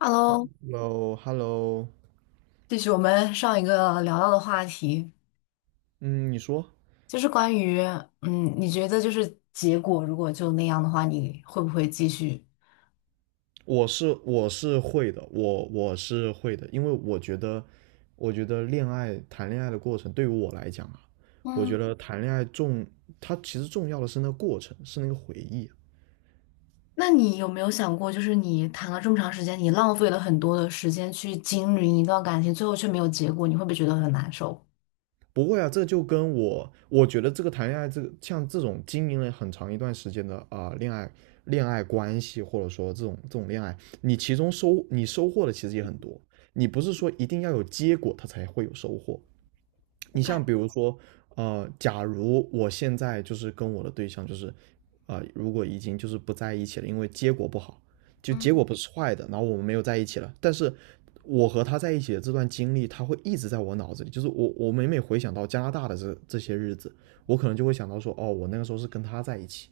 Hello。Hello，Hello，继续我们上一个聊到的话题，嗯，你说。就是关于，你觉得就是结果如果就那样的话，你会不会继续？我是会的，我是会的，因为我觉得恋爱谈恋爱的过程对于我来讲啊。我嗯，觉得谈恋爱重，它其实重要的是那个过程，是那个回忆啊。那你有没有想过，就是你谈了这么长时间，你浪费了很多的时间去经营一段感情，最后却没有结果，你会不会觉得很难受？不会啊，这就跟我，我觉得这个谈恋爱，这个像这种经营了很长一段时间的恋爱关系，或者说这种恋爱，你收获的其实也很多，你不是说一定要有结果它才会有收获。我你感，像比如说，假如我现在就是跟我的对象就是，如果已经就是不在一起了，因为结果不好，就结嗯，果不是坏的，然后我们没有在一起了，但是我和他在一起的这段经历，他会一直在我脑子里，就是我每每回想到加拿大的这些日子，我可能就会想到说，哦，我那个时候是跟他在一起，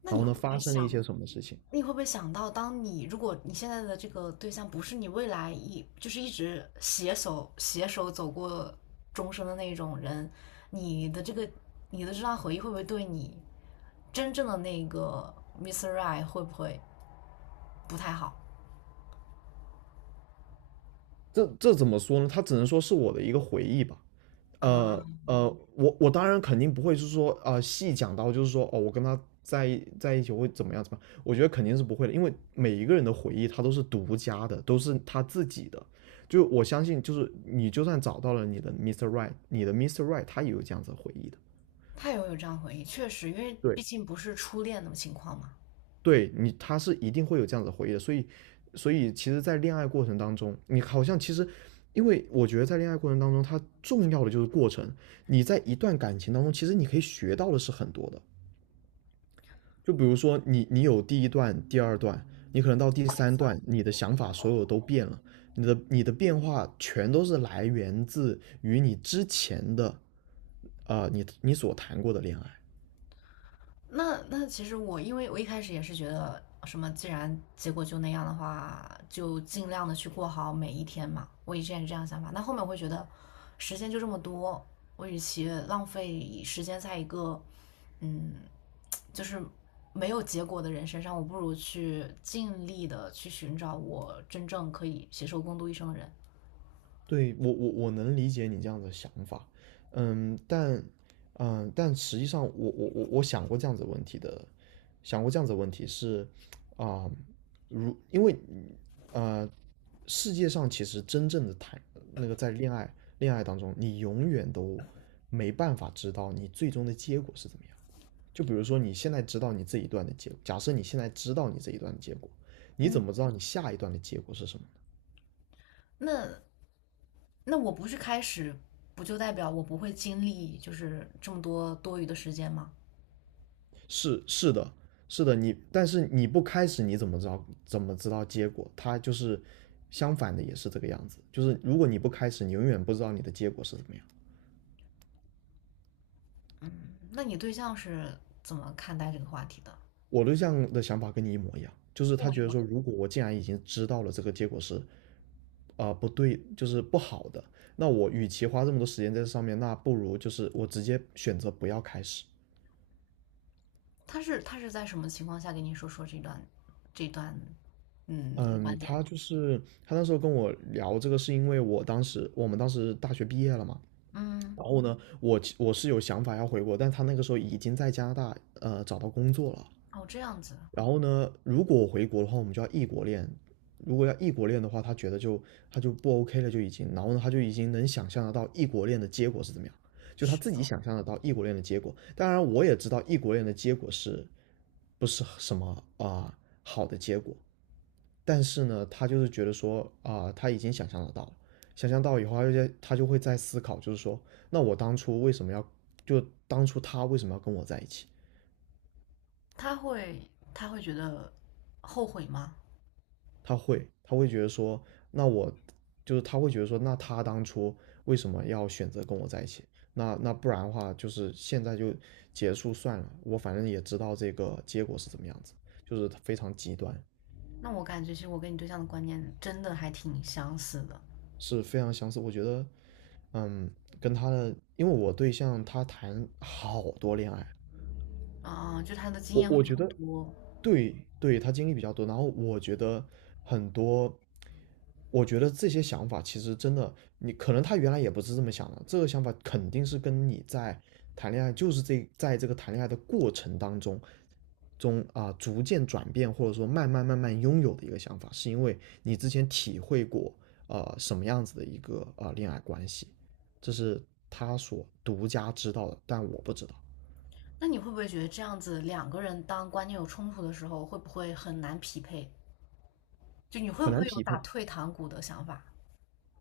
那然你后会呢不发会生了一想些什么事情。你会不会想到，当你如果你现在的这个对象不是你未来一就是一直携手走过终生的那种人，你的这个你的这段回忆会不会对你真正的Mr. i s Right 会不会不太好？这怎么说呢？他只能说是我的一个回忆吧。呃啊，呃，我当然肯定不会是说啊，细讲到就是说哦，我跟他在一起会怎么样怎么样，我觉得肯定是不会的，因为每一个人的回忆他都是独家的，都是他自己的。就我相信，就是你就算找到了你的 Mr. Right，你的 Mr. Right 他也有这样子的回忆的。他也会有这样回忆，确实，因为毕对，竟不是初恋的情况嘛。对你，他是一定会有这样子的回忆的。所以其实，在恋爱过程当中，你好像其实，因为我觉得在恋爱过程当中，它重要的就是过程。你在一段感情当中，其实你可以学到的是很多的。就比如说你有第一段、第二段，你可能到第三段，你的想法所有都变了，你的变化全都是来源自于你之前的，你所谈过的恋爱。那其实我因为我一开始也是觉得什么，既然结果就那样的话，就尽量的去过好每一天嘛。我以前是这样想法，那后面我会觉得时间就这么多，我与其浪费时间在一个嗯，就是没有结果的人身上，我不如去尽力的去寻找我真正可以携手共度一生的人。对，我能理解你这样的想法，嗯，但实际上我想过这样子的问题的，想过这样子的问题是，啊、如因为呃，世界上其实真正的谈那个在恋爱当中，你永远都没办法知道你最终的结果是怎么样。就比如说你现在知道你这一段的结果，假设你现在知道你这一段的结果，你嗯，怎么知道你下一段的结果是什么？那那我不去开始，不就代表我不会经历就是这么多多余的时间吗？是的，是的，但是你不开始你怎么知道结果？他就是相反的，也是这个样子。就是如果你不开始，你永远不知道你的结果是怎么样。那你对象是怎么看待这个话题的？我对象的想法跟你一模一样，就是跟他我一觉得模一说，样。如果我既然已经知道了这个结果是不对，就是不好的，那我与其花这么多时间在这上面，那不如就是我直接选择不要开始。他是在什么情况下跟你说说这段嗯，观点？他就是他那时候跟我聊这个，是因为我们当时大学毕业了嘛，嗯，然后呢，我是有想法要回国，但他那个时候已经在加拿大找到工作了。哦这样子，然后呢，如果我回国的话，我们就要异国恋。如果要异国恋的话，他就不 OK 了，就已经。然后呢，他就已经能想象得到异国恋的结果是怎么样，就他是自己的。想象得到异国恋的结果。当然，我也知道异国恋的结果是不是什么啊、呃好的结果，但是呢，他就是觉得说他已经想象得到了，想象到以后，他就会在思考，就是说，那我当初为什么要，就当初他为什么要跟我在一起？他会觉得后悔吗？他会觉得说，那我就是他会觉得说，那他当初为什么要选择跟我在一起？那不然的话，就是现在就结束算了，我反正也知道这个结果是怎么样子，就是非常极端。那我感觉其实我跟你对象的观念真的还挺相似的。是非常相似。我觉得，嗯，跟他的，因为我对象他谈好多恋爱，就他的经我验会我比较觉得，多。对对，他经历比较多，然后我觉得很多，我觉得这些想法其实真的，你可能他原来也不是这么想的，这个想法肯定是跟你在谈恋爱，就是这个谈恋爱的过程当中逐渐转变，或者说慢慢慢慢拥有的一个想法，是因为你之前体会过什么样子的一个恋爱关系，这是他所独家知道的，但我不知道。那你会不会觉得这样子两个人当观念有冲突的时候，会不会很难匹配？就你会不很难会有匹配，打退堂鼓的想法？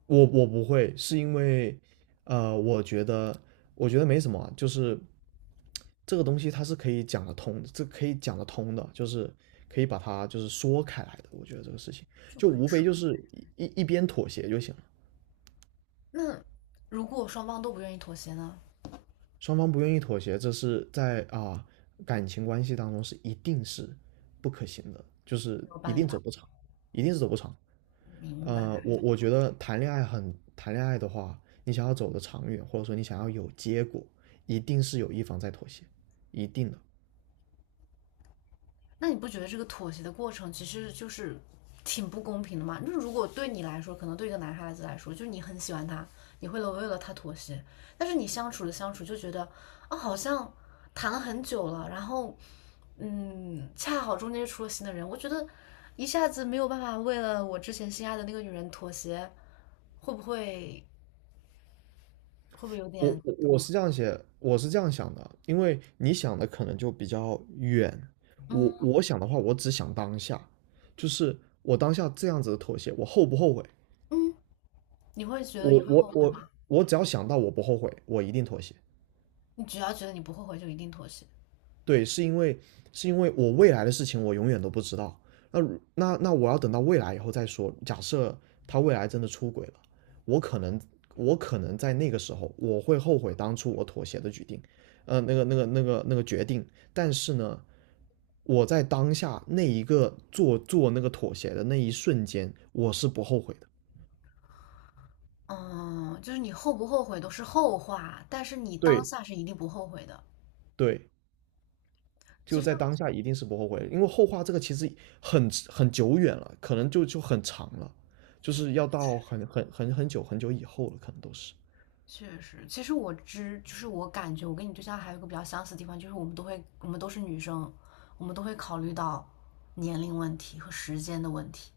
我不会，是因为，呃，我觉得我觉得没什么啊，就是这个东西它是可以讲得通，这可以讲得通的，就是可以把它就是说开来的。我觉得这个事情就就可以。无非就是一边妥协就行了。那如果双方都不愿意妥协呢？双方不愿意妥协，这是在感情关系当中是一定是不可行的，就是没有一办定走法，不长，一定是走不长。明白。我觉得谈恋爱的话，你想要走的长远，或者说你想要有结果，一定是有一方在妥协，一定的。那你不觉得这个妥协的过程其实就是挺不公平的吗？那如果对你来说，可能对一个男孩子来说，就是你很喜欢他，你会为了他妥协，但是你相处着相处就觉得啊，好像谈了很久了，然后恰好中间又出了新的人，我觉得一下子没有办法为了我之前心爱的那个女人妥协，会不会会不会有点我是这样想的，因为你想的可能就比较远，我嗯？我想的话，我只想当下，就是我当下这样子的妥协，我后不后悔？你会觉得你我会我后悔我吗？我只要想到我不后悔，我一定妥协。你只要觉得你不后悔，就一定妥协。对，是因为我未来的事情我永远都不知道。那那我要等到未来以后再说。假设他未来真的出轨了，我可能我可能在那个时候我会后悔当初我妥协的决定，那个决定。但是呢，我在当下那一个做做那个妥协的那一瞬间，我是不后悔的。嗯，就是你后不后悔都是后话，但是你当对下是一定不后悔的。对，其就实在当下一定是不后悔，因为后话这个其实很久远了，可能就很长了，就是要到很久很久以后了，可能都是。确实，其实我知，就是我感觉我跟你对象还有一个比较相似的地方，就是我们都会，我们都是女生，我们都会考虑到年龄问题和时间的问题。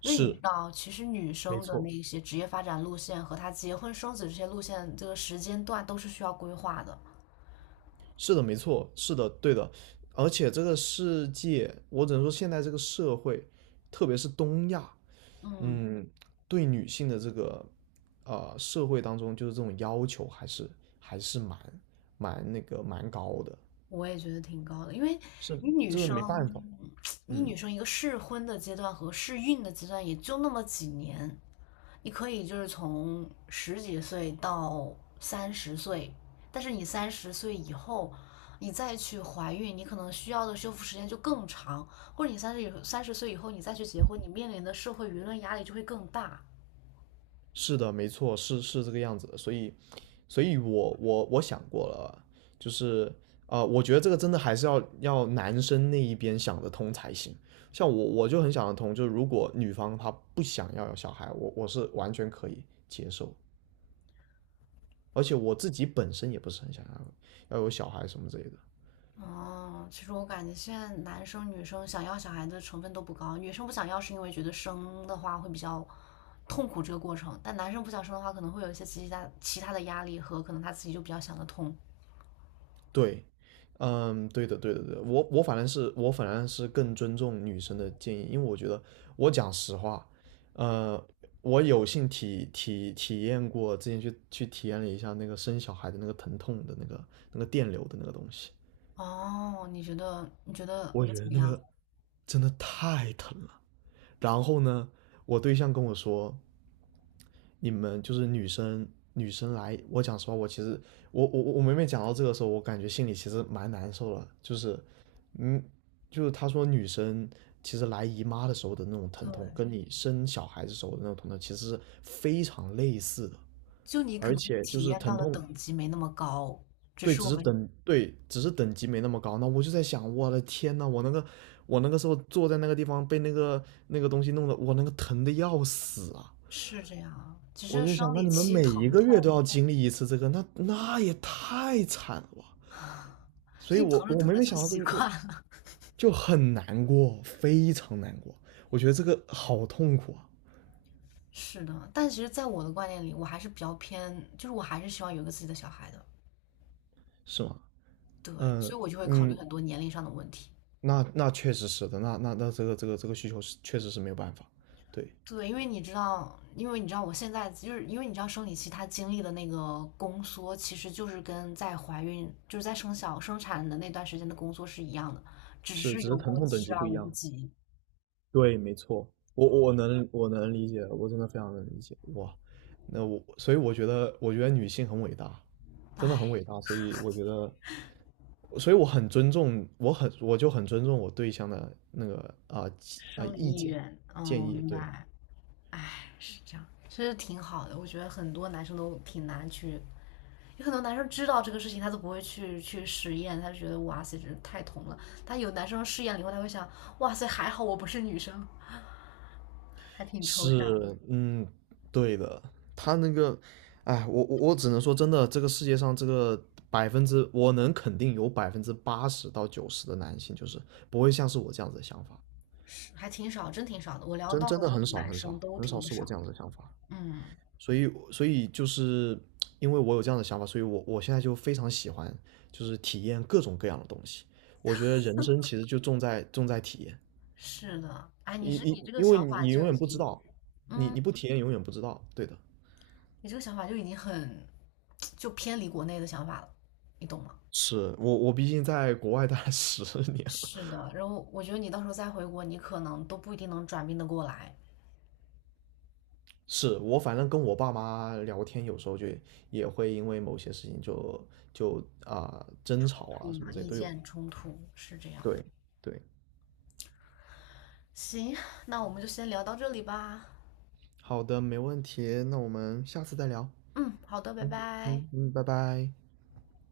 因为你知是，道，其实女没生的错，那些职业发展路线和她结婚生子这些路线，这个时间段都是需要规划的。是的，没错，是的，对的。而且这个世界，我只能说现在这个社会，特别是东亚。嗯，嗯，对女性的这个社会当中，就是这种要求还是蛮蛮那个蛮高的，我也觉得挺高的，因为是你女这个没生，办法，你女嗯。生一个适婚的阶段和适孕的阶段也就那么几年，你可以就是从十几岁到三十岁，但是你三十岁以后，你再去怀孕，你可能需要的修复时间就更长，或者你三十岁以后你再去结婚，你面临的社会舆论压力就会更大。是的，没错，是这个样子的，所以我想过了啊，就是我觉得这个真的还是要男生那一边想得通才行。像我就很想得通，就是如果女方她不想要有小孩，我是完全可以接受，而且我自己本身也不是很想要有小孩什么之类的。哦，其实我感觉现在男生女生想要小孩的成分都不高，女生不想要是因为觉得生的话会比较痛苦这个过程，但男生不想生的话可能会有一些其他的压力和可能他自己就比较想得通。对，嗯，对的，对的，对的，我反正是更尊重女生的建议，因为我觉得我讲实话，呃，我有幸体验过，之前去体验了一下那个生小孩的那个疼痛的那个电流的那个东西，哦，你觉得我觉怎得么那样？个真的太疼了。然后呢，我对象跟我说，你们就是女生来，我讲实话，我其实我每每讲到这个时候，我感觉心里其实蛮难受的，就是嗯，就是他说女生其实来姨妈的时候的那种疼对，痛，跟你生小孩子时候的那种疼痛其实是非常类似的，就你可而能且就体是验到疼的痛。等级没那么高，只对，是只我是们等，对，只是等级没那么高。那我就在想，我的天呐，我那个时候坐在那个地方被那个东西弄得，我那个疼的要死啊！是这样，只我是就生想，那理你们期每一疼个月都痛，要经历一次这个，那也太惨了吧！所是以你我，疼着我疼每着每就想到这习个就惯了。就很难过，非常难过。我觉得这个好痛苦啊。是的，但其实，在我的观念里，我还是比较偏，就是我还是希望有一个自己的小孩的。是吗？对，嗯所以我就会考虑嗯，很多年龄上的问题。那确实是的，那这个需求是确实是没有办法，对，对，因为你知道，因为你知道，我现在因为你知道生理期它经历的那个宫缩，其实就是跟在怀孕，就是在生产的那段时间的宫缩是一样的，只是是只有是疼过痛等期级不而一无不样，及。对，没错，我能理解，我真的非常能理解，哇，所以我觉得女性很伟大，真的很唉，伟大，所以我很尊重，我就很尊重我对象的那个生理意意见愿，嗯，建我议，明对，白。唉，是这样，其实挺好的，我觉得很多男生都挺难去有很多男生知道这个事情，他都不会去实验，他就觉得哇塞，这太痛了。他有男生试验了以后，他会想，哇塞，还好我不是女生，还挺抽象，是，嗯，对的，他那个，哎，我只能说真的，这个世界上这个百分之我能肯定有80%到90%的男性就是不会像是我这样子的想法。还挺少，真挺少的。我聊真到真的过很的少男很生少都很少挺是我少这样的。子的想法。嗯，所以就是因为我有这样的想法，所以我现在就非常喜欢，就是体验各种各样的东西。我觉得人生其实就重在体验，是的，哎，你你你这个因为想你法你永就已远不知经，道，你嗯，你不体验永远不知道，对的。你这个想法就已经很，就偏离国内的想法了，你懂吗？是我毕竟在国外待了10年了。是的，然后我觉得你到时候再回国，你可能都不一定能转变得过来，是我反正跟我爸妈聊天，有时候就也会因为某些事情就争吵啊什么嗯，这些意都有。见冲突是这样。对对，行，那我们就先聊到这里吧。好的，没问题，那我们下次再聊。嗯，好的，拜嗯拜。嗯嗯，拜拜。